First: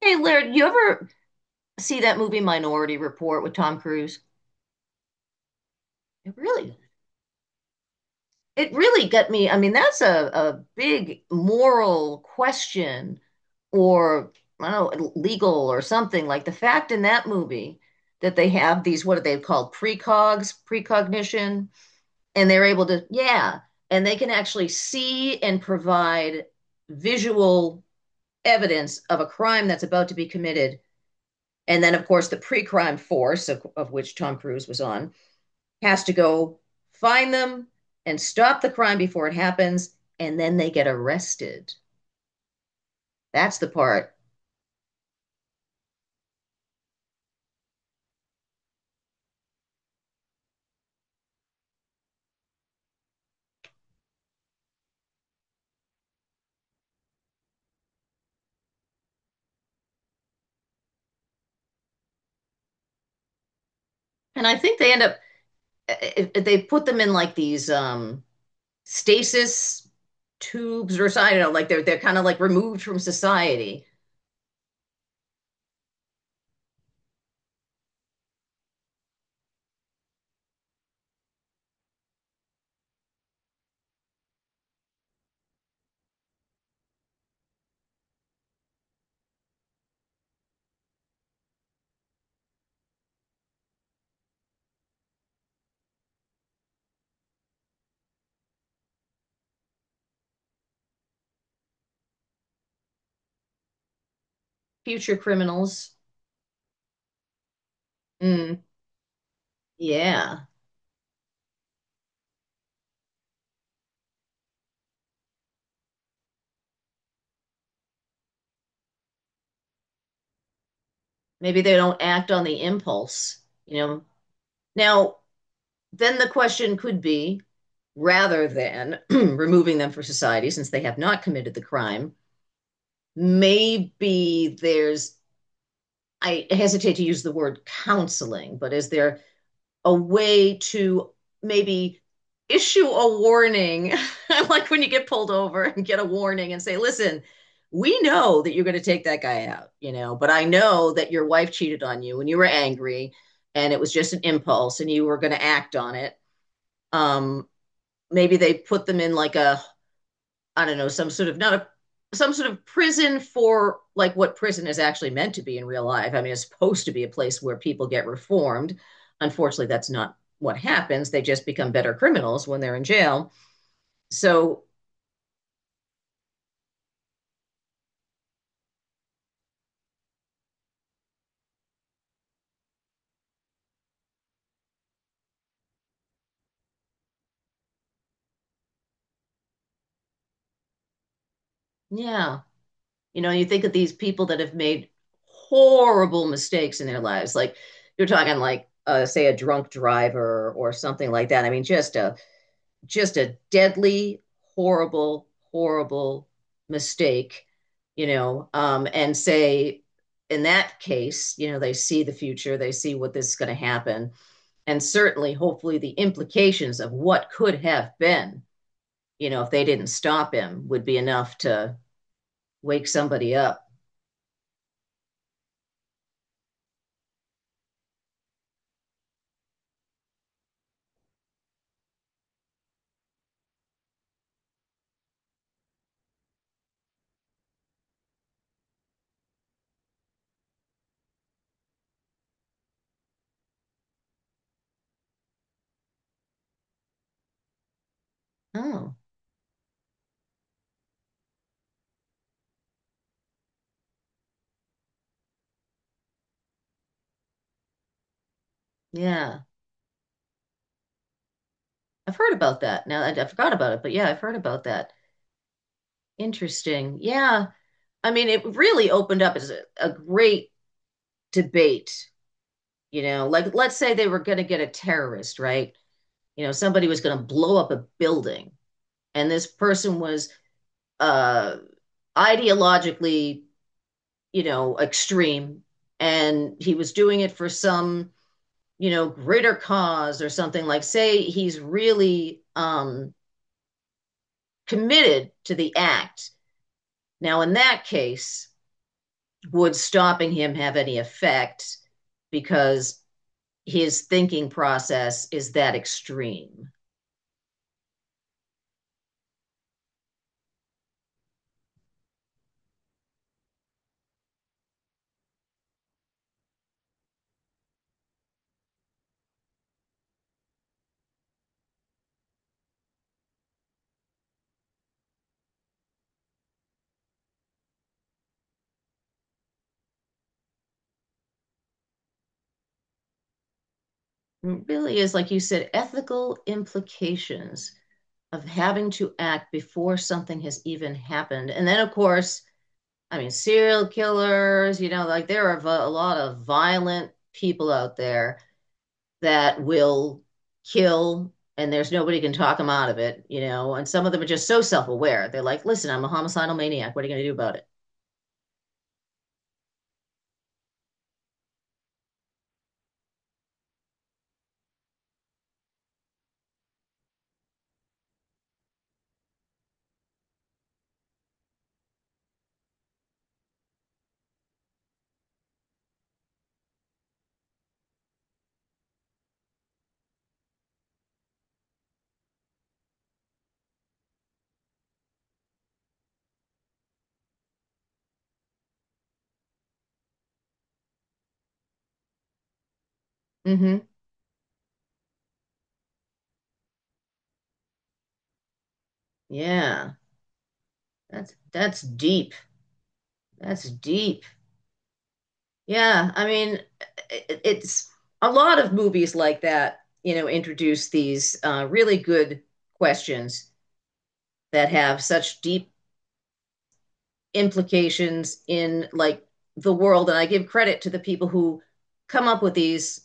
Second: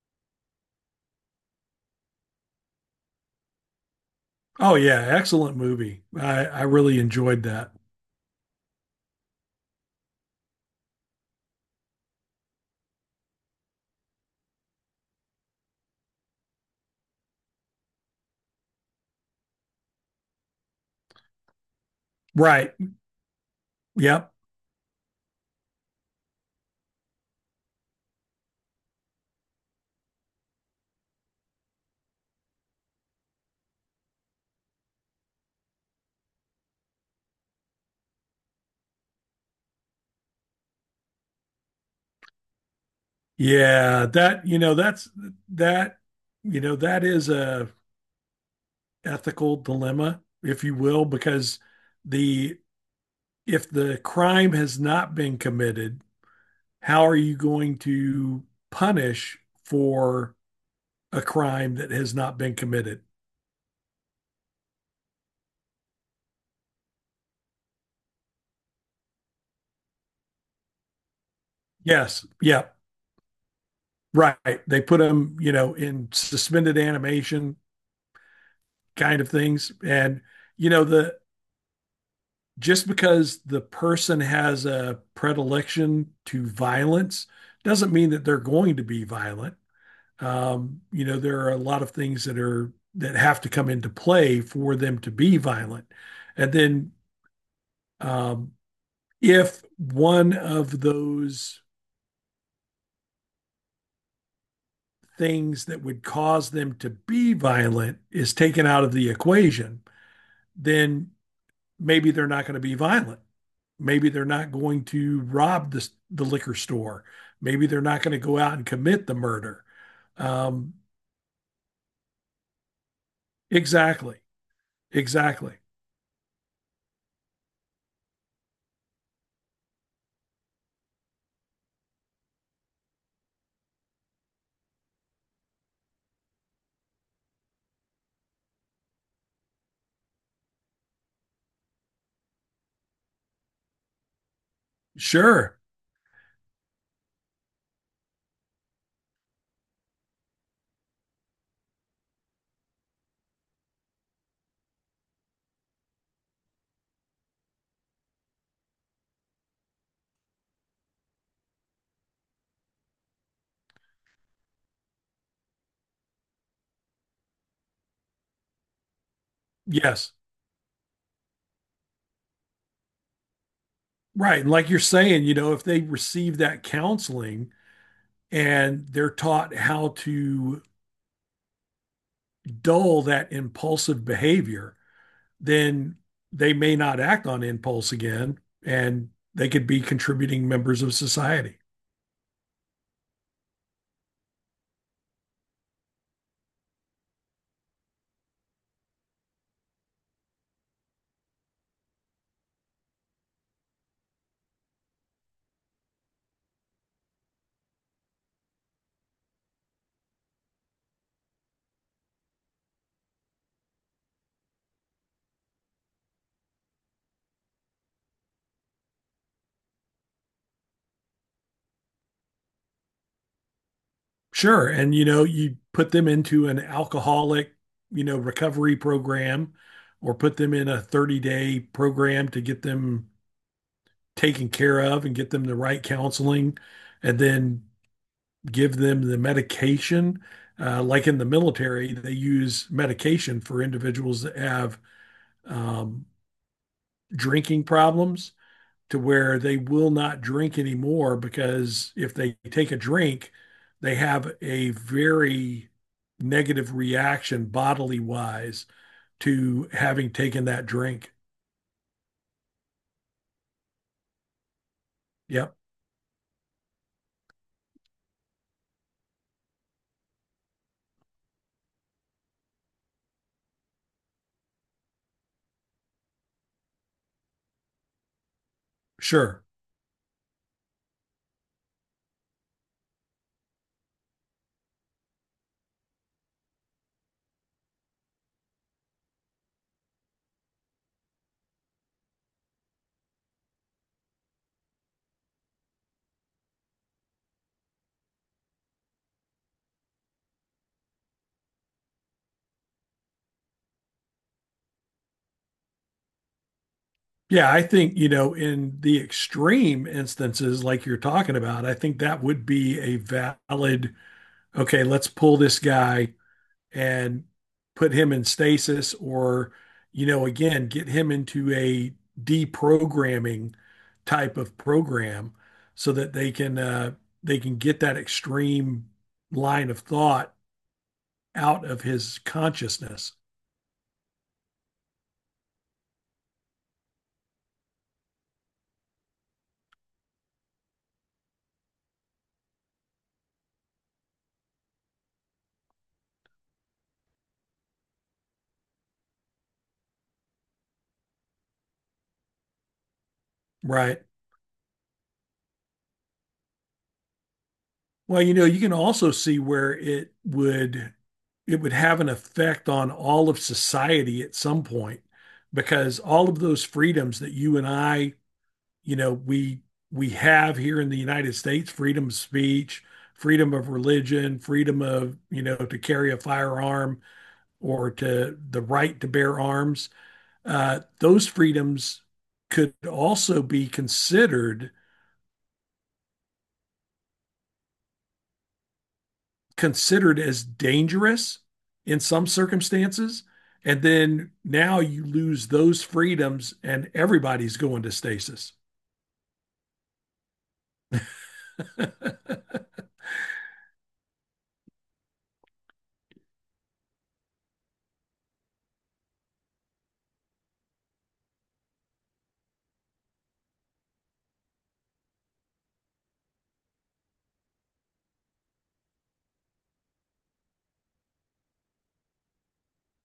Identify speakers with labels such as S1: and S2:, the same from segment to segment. S1: Hey, Laird, you ever see that movie Minority Report with Tom Cruise?
S2: Oh yeah, excellent movie.
S1: It
S2: I
S1: really,
S2: really enjoyed that.
S1: it really got me. I mean, that's a big moral question or I don't know, legal or something. Like the fact in that movie that they have these, what are they called, precogs, precognition, and they're
S2: Right.
S1: able to, yeah, and they can
S2: Yep.
S1: actually see and provide visual evidence of a crime that's about to be committed. And then, of course, the pre crime force, of which Tom Cruise was on, has to go find them and stop the crime before it happens. And then they get arrested. That's the
S2: Yeah,
S1: part.
S2: that you know that's that you know that is a ethical dilemma, if you will, because the if the crime has not been committed, how are you going to punish for a crime that has not been committed?
S1: And I think they end up, eh, they put them in like these stasis tubes or something. I don't know, like they're kind of
S2: Yes.
S1: like
S2: Yep.
S1: removed from society.
S2: Right. They put them, you know, in suspended animation kind of things, and you know the just because the person has a predilection to violence doesn't mean that they're going to be violent. There are a lot of things that are that have to come into play for them to be violent. And then um, if one of those
S1: Future
S2: things that
S1: criminals.
S2: would cause them to be violent is
S1: Mm,
S2: taken out of the equation,
S1: yeah.
S2: then maybe they're not going to be violent. Maybe they're not going to rob the liquor store. Maybe they're not going to go out and commit the murder. Um,
S1: Maybe they don't act on the impulse, you know.
S2: exactly.
S1: Now,
S2: Exactly.
S1: then the question could be rather than removing them from society since they have not committed the crime. Maybe there's, I hesitate to use the word counseling, but is there a way to maybe issue a warning? Like when you get pulled
S2: Sure.
S1: over and get a warning and say, listen, we know that you're going to take that guy out, you know, but I know that your wife cheated on you and you were angry and it was just an impulse and you were going to act on it. Um, Maybe they put them in like a I don't know, some sort of not a some sort of prison for like what prison is actually meant to be in real life. I mean, it's supposed to be a place where people get reformed. Unfortunately, that's
S2: Yes.
S1: not what happens. They just become better criminals when they're in jail.
S2: Right. And
S1: So,
S2: like you're saying, if they receive that counseling and they're taught how to dull that impulsive behavior, then they may not act on impulse again, and they could be contributing members of society.
S1: yeah, you know, you think of these people that have made horrible mistakes in their lives. Like you're talking like say a drunk driver or something like that. I mean, just a deadly, horrible, horrible mistake, you know, and say, in that case, you know, they see the future, they see what this is going to happen, and certainly, hopefully, the implications of what could have been, you know, if they didn't stop him, would be enough to wake somebody up.
S2: Sure. And you put them into an alcoholic, recovery program, or put them in a 30-day program to get them taken care of and get them the right counseling, and then give them the medication. Like in the military, they use medication for individuals that have um, drinking problems,
S1: Oh,
S2: to where they will not drink anymore, because if they take a drink, they have a very negative reaction bodily wise
S1: yeah,
S2: to having taken that drink.
S1: I've heard about that. Now I forgot about it, but yeah, I've heard about that.
S2: Yep,
S1: Interesting. Yeah, I mean, it really opened up as a great debate. You know, like let's say they were going to get a terrorist, right? You know, somebody was going to blow up a building, and
S2: sure.
S1: this person was uh, ideologically, you know, extreme, and he was doing it for some, you know, greater cause or something. Like, say he's really committed to the act. Now, in that case, would stopping him have any effect because his thinking process is that extreme?
S2: Yeah, I think, in the extreme instances like you're talking about, I think that would be a valid, okay, let's pull this guy and put him in stasis, or, again, get him into a deprogramming type of program so that they can get that extreme line of thought out of his consciousness,
S1: Really is, like you said, ethical implications of having to act before something has even happened. And then, of course, I mean, serial killers, you know, like there are a lot of violent people out there that will kill and there's nobody can talk them out of it, you know, and
S2: right?
S1: some of them are just so self-aware. They're like, listen, I'm a homicidal maniac. What are you going to do about it?
S2: Well, you can also see where it would have an effect on all of society at some point, because all of those freedoms that you and I, you know we we have here in the United States, freedom of speech, freedom of religion, freedom of to carry a firearm, or to the right to bear arms. Those freedoms could also be considered as dangerous in some circumstances. And
S1: Mm-hmm.
S2: then now you lose those freedoms, and everybody's going to stasis.
S1: Yeah. That's deep. That's deep. Yeah, I mean, it's a lot of movies like that, you know, introduce these really good questions that have such deep implications in like the world. And I give credit to the people who come up with these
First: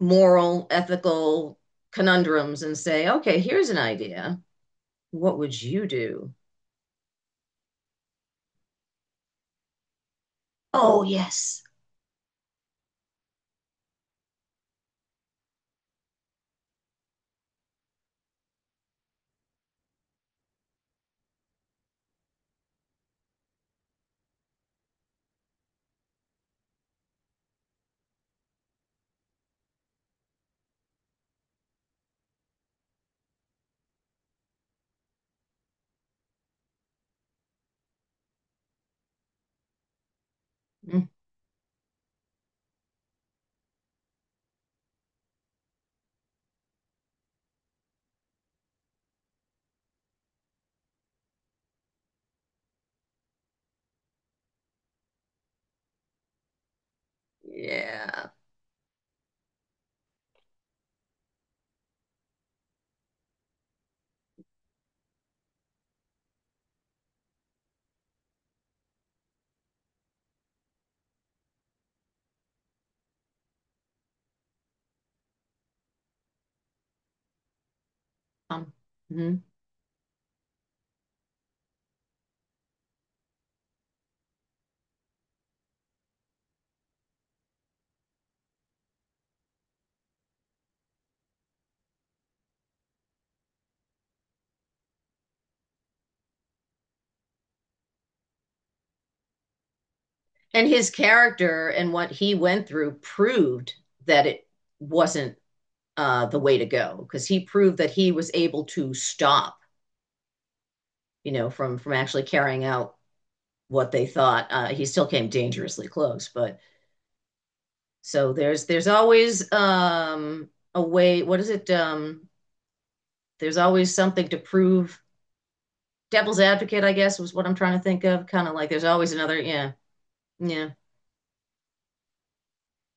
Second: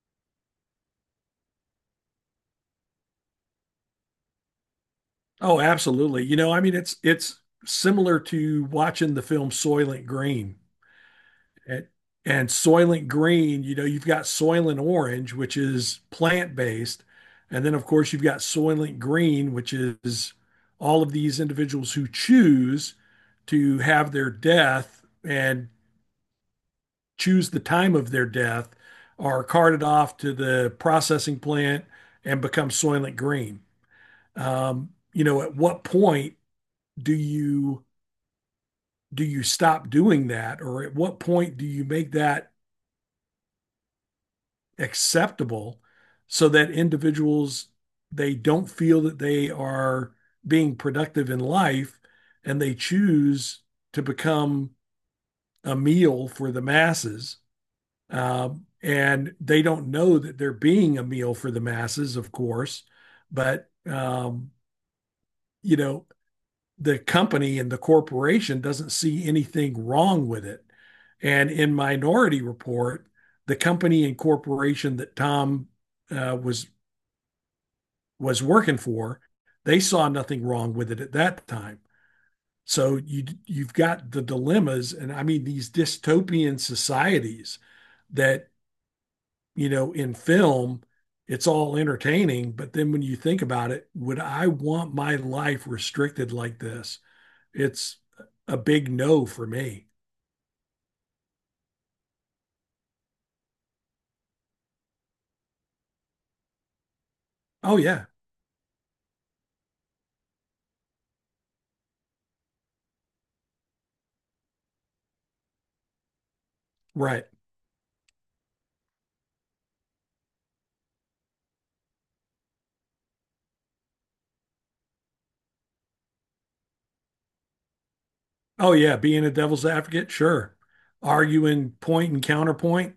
S1: moral, ethical conundrums and say, okay, here's an idea. What would
S2: Oh,
S1: you
S2: absolutely.
S1: do?
S2: You know, I mean, it's similar to watching the film Soylent Green.
S1: Oh, yes.
S2: And, and Soylent Green, you know, you've got Soylent Orange, which is plant-based, and then of course you've got Soylent Green, which is all of these individuals who choose to have their death and choose the time of their death are carted off to the processing plant and become Soylent Green. At what point do you do you stop doing that, or at
S1: Mm,
S2: what point do you make that acceptable so that individuals, they don't feel that they are being productive in life, and they choose to become a meal for the masses,
S1: yeah.
S2: and they don't know that they're being a meal for the masses, of course, but you know the company and the corporation doesn't see anything wrong with it. And in Minority Report, the company and corporation that Tom uh, was was
S1: Um,
S2: working for,
S1: mhm.
S2: they saw nothing wrong with it at that time. So you've got the dilemmas, and I mean these dystopian societies that, in film, it's all entertaining, but then when you think about it, would I want my life restricted like this? It's a big no for me.
S1: And his character and what he went through proved that it wasn't the way to go because he proved
S2: Oh
S1: that
S2: yeah,
S1: he was able to stop, you know, from actually carrying out what they thought. He still came dangerously close, but
S2: right.
S1: so there's always a way. What is it? There's always something to prove. Devil's advocate, I guess, was what I'm trying to think of. Kind of like
S2: Oh
S1: there's
S2: yeah,
S1: always
S2: being a
S1: another.
S2: devil's
S1: Yeah,
S2: advocate, sure.
S1: yeah,
S2: Arguing point and counterpoint.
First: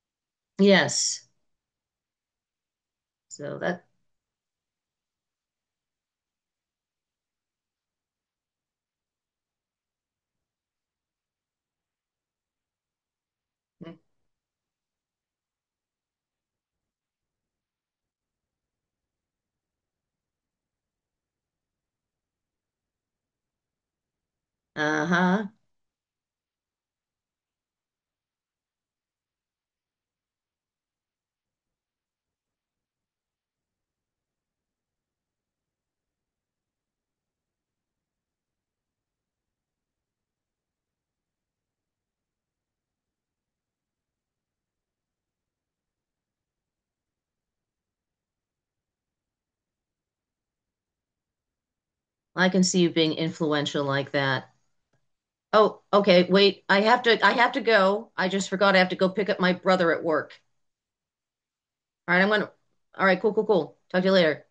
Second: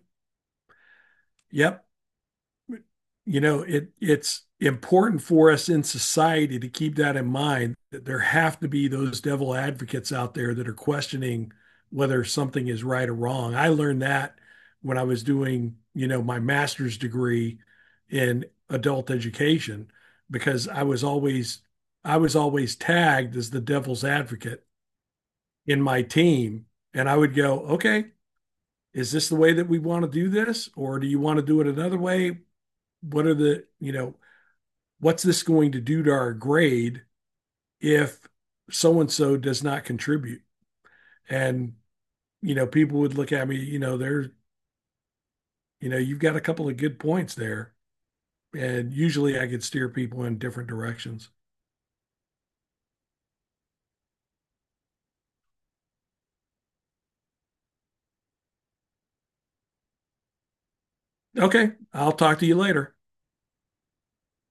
S1: yes.
S2: Yep, you
S1: So
S2: know
S1: that.
S2: it's important for us in society to keep that in mind, that there have to be those devil advocates out there that are questioning whether something is right or wrong. I learned that when I was doing, my master's degree in adult education, because I was always tagged as the devil's advocate
S1: Uh huh.
S2: in my team. And I would go, okay, is this the way that we want to do this, or do you want to do it another way? What are the you know what's this going to do to our grade if so and so does not contribute? And, people would look at me, you know, they're, you know, you've got a couple of good points there. And usually I could steer people in different directions.
S1: I can see you being influential like that. Oh, okay, wait. I have to go. I just forgot I have to go pick up my brother at work.
S2: Okay, I'll
S1: All right, I'm
S2: talk to
S1: gonna.
S2: you later.
S1: All right, cool, cool, cool. Talk to you later.